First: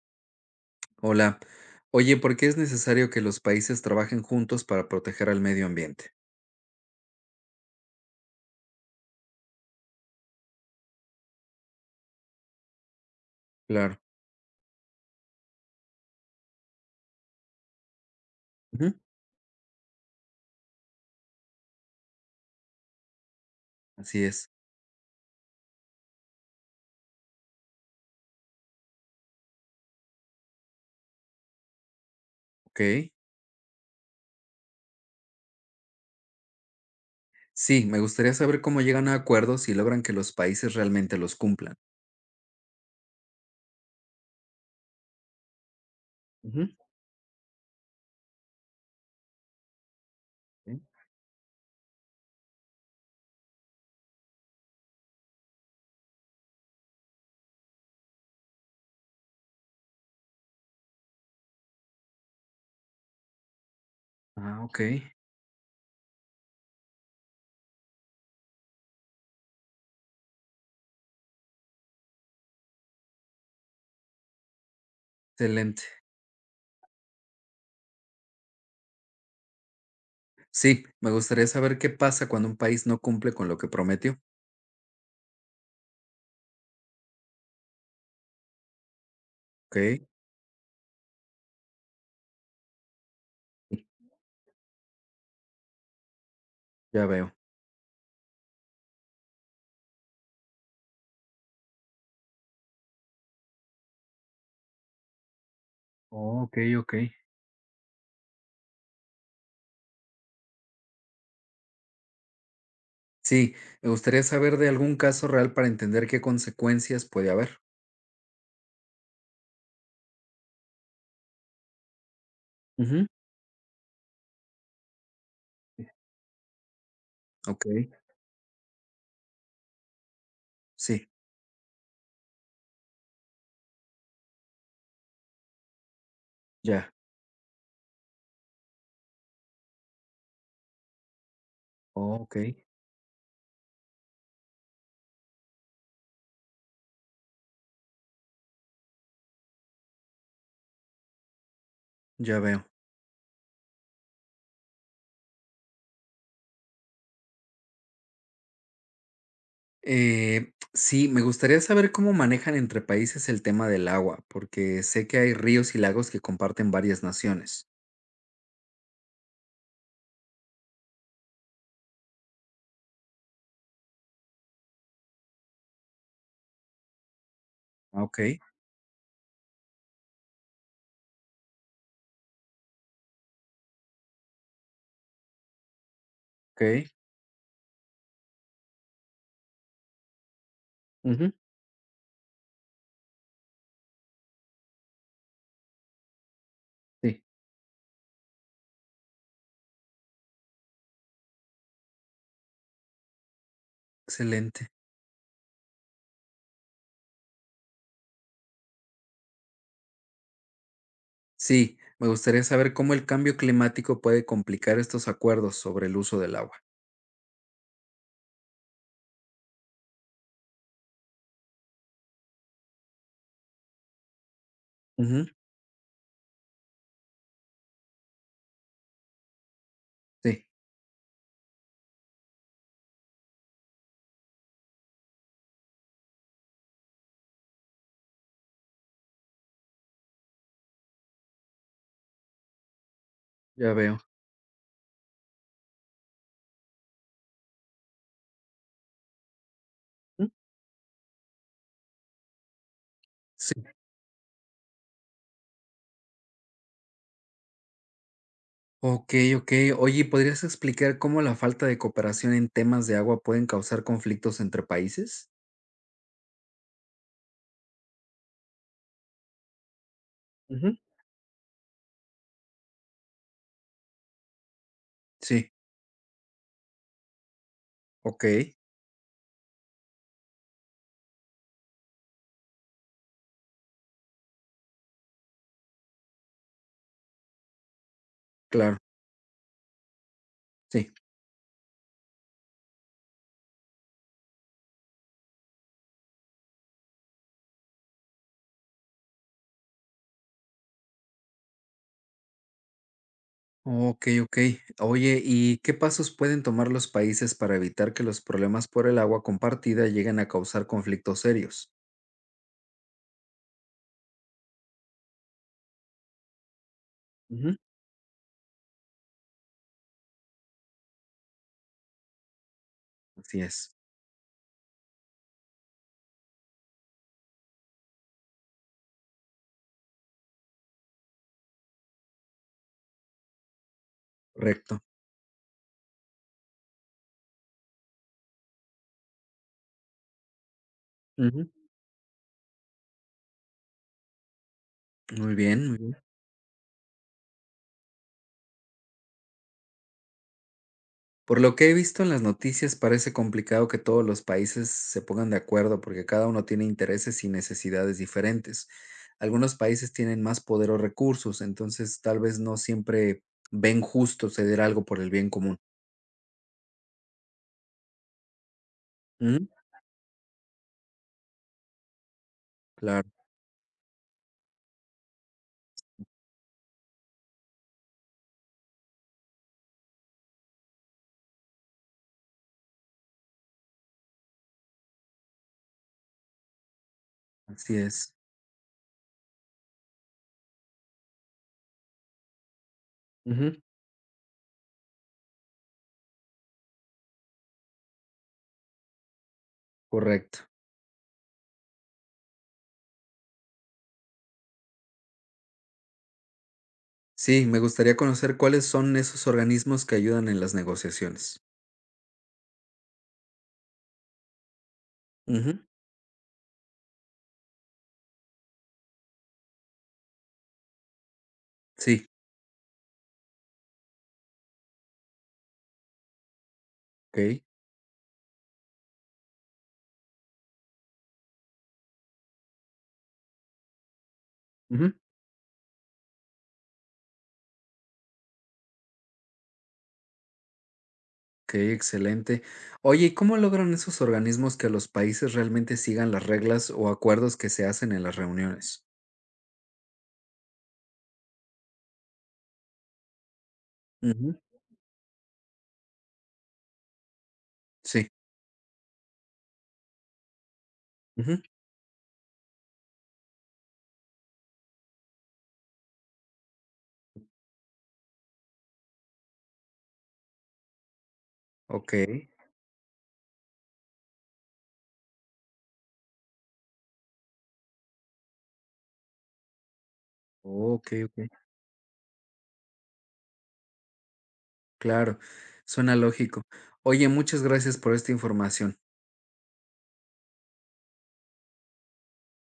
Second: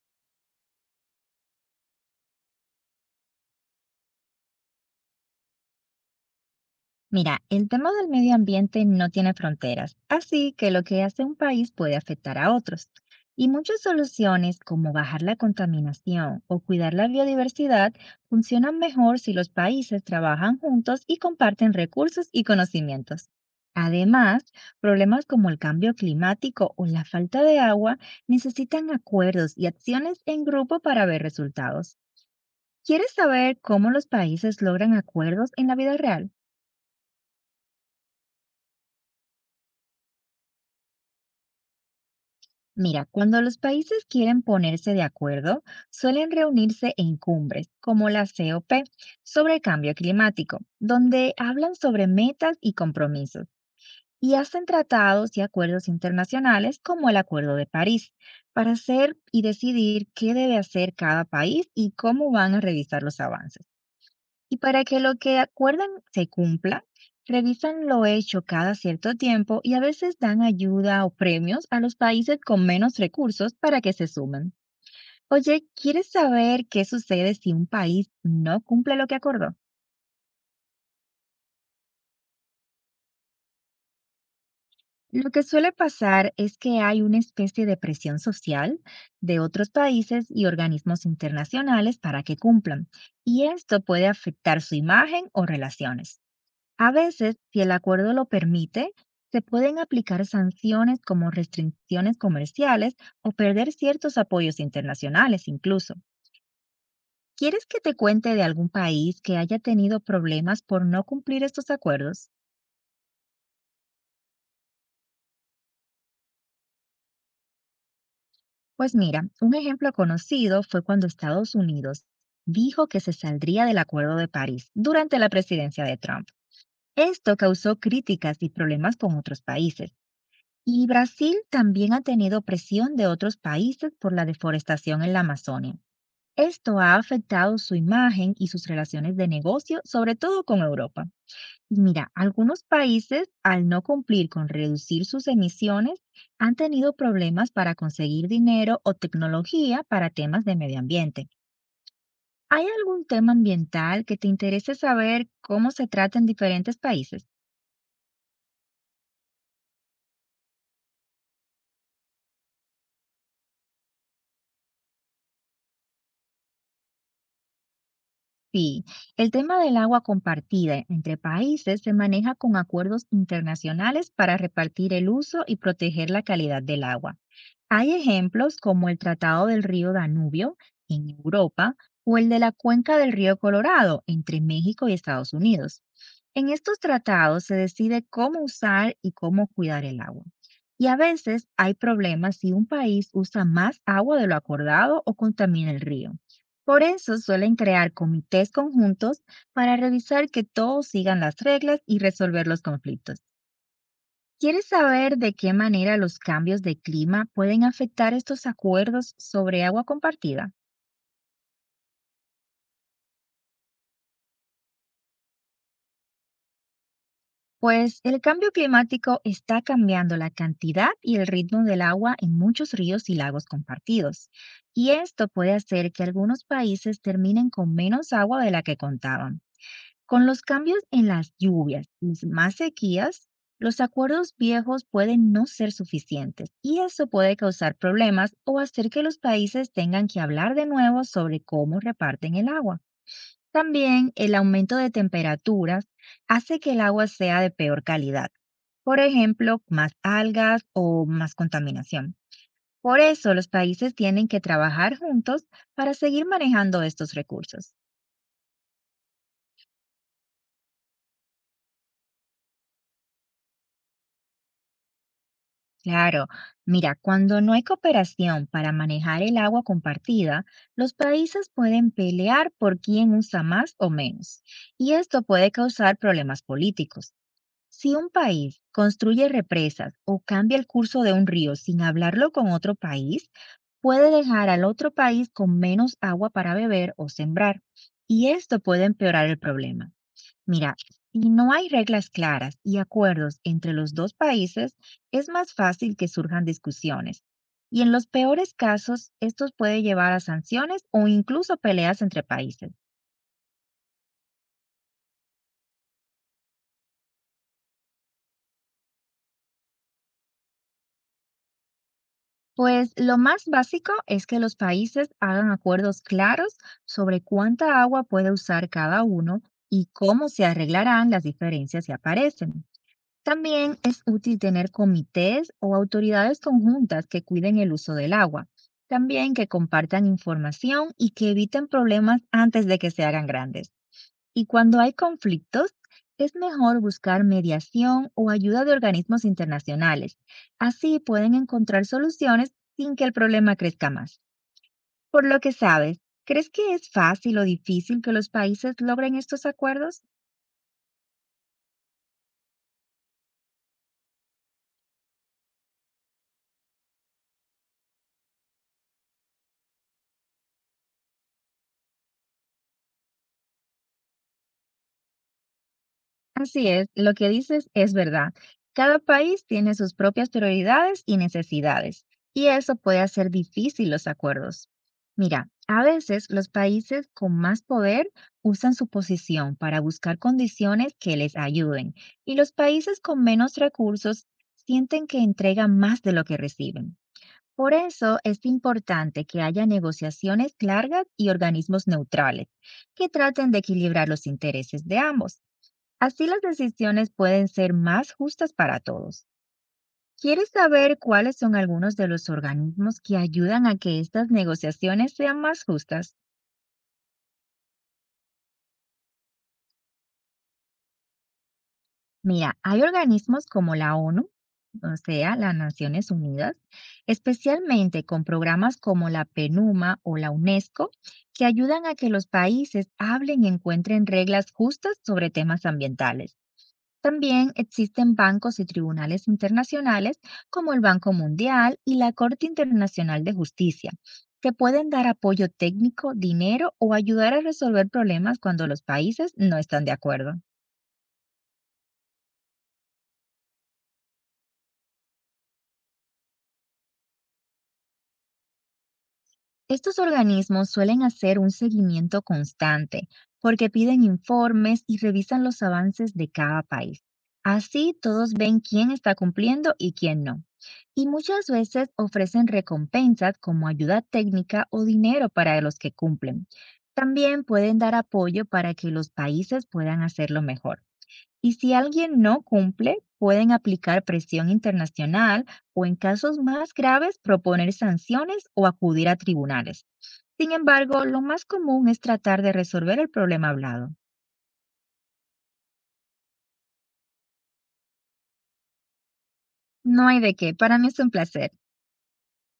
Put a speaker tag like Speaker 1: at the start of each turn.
Speaker 1: Hola. Oye, ¿por qué es necesario que los países trabajen juntos para proteger al medio ambiente?
Speaker 2: Mira, el tema del medio ambiente no tiene fronteras, así que lo que hace un país puede afectar a otros. Y muchas
Speaker 1: Claro.
Speaker 2: soluciones como bajar la contaminación o cuidar la biodiversidad funcionan
Speaker 1: Ujú.
Speaker 2: mejor si los países trabajan juntos y comparten recursos y conocimientos.
Speaker 1: Así es.
Speaker 2: Además, problemas como el cambio climático o la falta de agua necesitan acuerdos y acciones en grupo para ver resultados.
Speaker 1: Ok.
Speaker 2: ¿Quieres saber cómo los países logran acuerdos en la vida real?
Speaker 1: Sí, me gustaría saber cómo llegan a acuerdos y logran que los países realmente los cumplan.
Speaker 2: Mira, cuando los países quieren ponerse de acuerdo, suelen
Speaker 1: Ujú.
Speaker 2: reunirse en cumbres, como la COP, sobre el cambio climático,
Speaker 1: Ok.
Speaker 2: donde hablan sobre metas y compromisos, y hacen tratados y acuerdos internacionales como el Acuerdo de París, para hacer y decidir qué debe hacer cada país y cómo van a revisar los avances. Y
Speaker 1: Ah, ok.
Speaker 2: para que lo que acuerdan se cumpla, revisan lo hecho cada cierto tiempo y a veces dan ayuda o premios a los países con menos recursos para que se sumen. Oye,
Speaker 1: Excelente.
Speaker 2: ¿quieres saber qué sucede si un país no cumple lo que acordó?
Speaker 1: Sí, me gustaría saber qué pasa cuando un país no cumple con lo que prometió.
Speaker 2: Lo que suele pasar es que hay una especie de presión social de otros
Speaker 1: Ok.
Speaker 2: países y organismos internacionales para que cumplan, y esto
Speaker 1: Sí,
Speaker 2: puede afectar su imagen o relaciones. A
Speaker 1: ya veo.
Speaker 2: veces, si el acuerdo lo permite, se pueden aplicar sanciones como restricciones comerciales o perder ciertos apoyos internacionales incluso.
Speaker 1: Oh, ok, ok.
Speaker 2: ¿Quieres que te cuente de algún país que haya tenido problemas por no cumplir estos acuerdos?
Speaker 1: Sí, me gustaría saber de algún caso real para entender qué consecuencias puede haber.
Speaker 2: Pues mira, un ejemplo conocido fue cuando Estados Unidos dijo que
Speaker 1: Ujú.
Speaker 2: se saldría del Acuerdo de París durante la presidencia de Trump. Esto
Speaker 1: Ok,
Speaker 2: causó críticas y problemas con otros países. Y
Speaker 1: sí,
Speaker 2: Brasil también ha tenido presión de otros países por la deforestación en la Amazonia. Esto
Speaker 1: ya.
Speaker 2: ha afectado su imagen y sus relaciones de negocio, sobre todo con Europa. Y mira,
Speaker 1: Oh, ok.
Speaker 2: algunos países, al no cumplir con reducir sus emisiones, han tenido problemas para conseguir dinero o tecnología para temas de medio ambiente.
Speaker 1: Ya veo.
Speaker 2: ¿Hay algún tema ambiental que te interese saber cómo se trata en diferentes países?
Speaker 1: Sí, me gustaría saber cómo manejan entre países el tema del agua, porque sé que hay ríos y lagos que comparten varias naciones.
Speaker 2: Sí, el tema del agua compartida entre países se maneja con acuerdos internacionales para repartir el uso y proteger la calidad del agua. Hay
Speaker 1: Ah, ok,
Speaker 2: ejemplos como el Tratado del Río Danubio en Europa o el de la Cuenca del Río Colorado entre México y Estados Unidos. En estos
Speaker 1: ok.
Speaker 2: tratados se decide cómo usar y cómo cuidar el agua. Y a
Speaker 1: Ujú,
Speaker 2: veces hay problemas si un país usa más agua de lo acordado o contamina el río. Por eso
Speaker 1: sí.
Speaker 2: suelen crear comités conjuntos para revisar que todos sigan las reglas y resolver los conflictos. ¿Quieres
Speaker 1: Excelente.
Speaker 2: saber de qué manera los cambios de clima pueden afectar estos acuerdos sobre agua compartida?
Speaker 1: Sí, me gustaría saber cómo el cambio climático puede complicar estos acuerdos sobre el uso del agua.
Speaker 2: Pues el cambio climático está cambiando la cantidad y el ritmo del agua en muchos ríos y lagos compartidos, y
Speaker 1: Ujú,
Speaker 2: esto puede hacer que algunos países terminen con menos agua de la que contaban. Con los
Speaker 1: sí.
Speaker 2: cambios en las lluvias y más sequías, los acuerdos viejos pueden no ser suficientes y eso puede causar problemas o hacer que los países tengan que hablar de nuevo sobre cómo reparten el agua.
Speaker 1: Ya veo.
Speaker 2: También el aumento de temperaturas hace que el agua sea de peor calidad, por ejemplo, más
Speaker 1: Ujú.
Speaker 2: algas o más contaminación. Por eso los
Speaker 1: Sí.
Speaker 2: países tienen que trabajar juntos para seguir manejando estos recursos.
Speaker 1: Ok, ok. Oye, ¿podrías explicar cómo la falta de cooperación en temas de agua pueden causar conflictos entre países?
Speaker 2: Claro, mira, cuando no hay cooperación para manejar el agua compartida,
Speaker 1: Ujú.
Speaker 2: los países pueden pelear por quién usa más o menos, y esto puede
Speaker 1: Sí,
Speaker 2: causar problemas políticos. Si un
Speaker 1: ok,
Speaker 2: país construye represas o cambia el curso de un río sin hablarlo con otro país, puede dejar al otro país con menos agua para beber o sembrar, y esto
Speaker 1: claro,
Speaker 2: puede empeorar el problema. Mira,
Speaker 1: sí.
Speaker 2: si no hay reglas claras y acuerdos entre los dos países, es más fácil que surjan discusiones. Y en los peores casos, estos puede llevar a sanciones o incluso peleas entre países.
Speaker 1: Okey, okey. Oye, ¿y qué pasos pueden tomar los países para evitar que los problemas por el agua compartida lleguen a causar conflictos serios?
Speaker 2: Pues lo más básico es que los países hagan acuerdos claros sobre
Speaker 1: Ujú.
Speaker 2: cuánta agua puede usar cada uno y cómo se arreglarán las diferencias si aparecen.
Speaker 1: Así es,
Speaker 2: También es útil tener comités o autoridades conjuntas que cuiden el uso del agua, también que compartan información y que eviten problemas antes de que se hagan grandes. Y cuando
Speaker 1: correcto.
Speaker 2: hay conflictos, es mejor buscar mediación o ayuda de organismos internacionales. Así pueden
Speaker 1: Ujú.
Speaker 2: encontrar soluciones sin que el problema crezca más. Por
Speaker 1: Muy
Speaker 2: lo que
Speaker 1: bien, muy bien.
Speaker 2: sabes, ¿crees que es fácil o difícil que los países logren estos acuerdos?
Speaker 1: Por lo que he visto en las noticias, parece complicado que todos los países se pongan de acuerdo porque cada uno tiene intereses y necesidades diferentes. Algunos países tienen más poder o recursos, entonces tal vez no siempre ven justo ceder algo por el bien común.
Speaker 2: Así es, lo que dices es verdad. Cada país
Speaker 1: Ujú.
Speaker 2: tiene sus propias prioridades y necesidades, y eso puede
Speaker 1: Claro,
Speaker 2: hacer difícil los acuerdos. Mira, a veces los países con más poder usan su posición para buscar condiciones que les ayuden, y los países con menos recursos sienten que entregan más de lo que reciben. Por
Speaker 1: así es.
Speaker 2: eso es importante que haya negociaciones largas y organismos neutrales que traten
Speaker 1: Ujú.
Speaker 2: de equilibrar los intereses de ambos. Así las decisiones pueden ser más justas para todos.
Speaker 1: Correcto.
Speaker 2: ¿Quieres saber cuáles son algunos de los organismos que ayudan a que estas negociaciones sean más justas?
Speaker 1: Sí, me gustaría conocer cuáles son esos organismos que ayudan en las negociaciones.
Speaker 2: Mira, hay organismos como la ONU, o sea, las
Speaker 1: Ujú,
Speaker 2: Naciones Unidas, especialmente con programas como la PENUMA o la UNESCO, que ayudan a
Speaker 1: sí,
Speaker 2: que los países hablen y encuentren reglas justas sobre temas ambientales.
Speaker 1: ok.
Speaker 2: También existen bancos y tribunales internacionales como el Banco Mundial y la Corte Internacional de Justicia, que pueden
Speaker 1: Ujú,
Speaker 2: dar apoyo técnico, dinero o ayudar a resolver problemas cuando los países no están de acuerdo.
Speaker 1: ok, excelente. Oye, ¿y cómo logran esos organismos que los países realmente sigan las reglas o acuerdos que se hacen en las reuniones?
Speaker 2: Estos organismos suelen hacer un seguimiento constante porque piden
Speaker 1: Ujú,
Speaker 2: informes y revisan los avances de cada país. Así
Speaker 1: sí.
Speaker 2: todos ven quién está cumpliendo y quién no. Y
Speaker 1: Ujú,
Speaker 2: muchas veces ofrecen recompensas como ayuda técnica o dinero para los que cumplen. También pueden dar apoyo para que los países puedan hacerlo mejor. Y si
Speaker 1: ok.
Speaker 2: alguien no cumple, pueden aplicar presión internacional o en casos más graves proponer sanciones o acudir a tribunales. Sin
Speaker 1: Ok,
Speaker 2: embargo, lo
Speaker 1: ok.
Speaker 2: más común es tratar de resolver el problema hablado.
Speaker 1: Claro, suena lógico. Oye, muchas gracias por esta información.
Speaker 2: No hay de qué, para mí es un placer.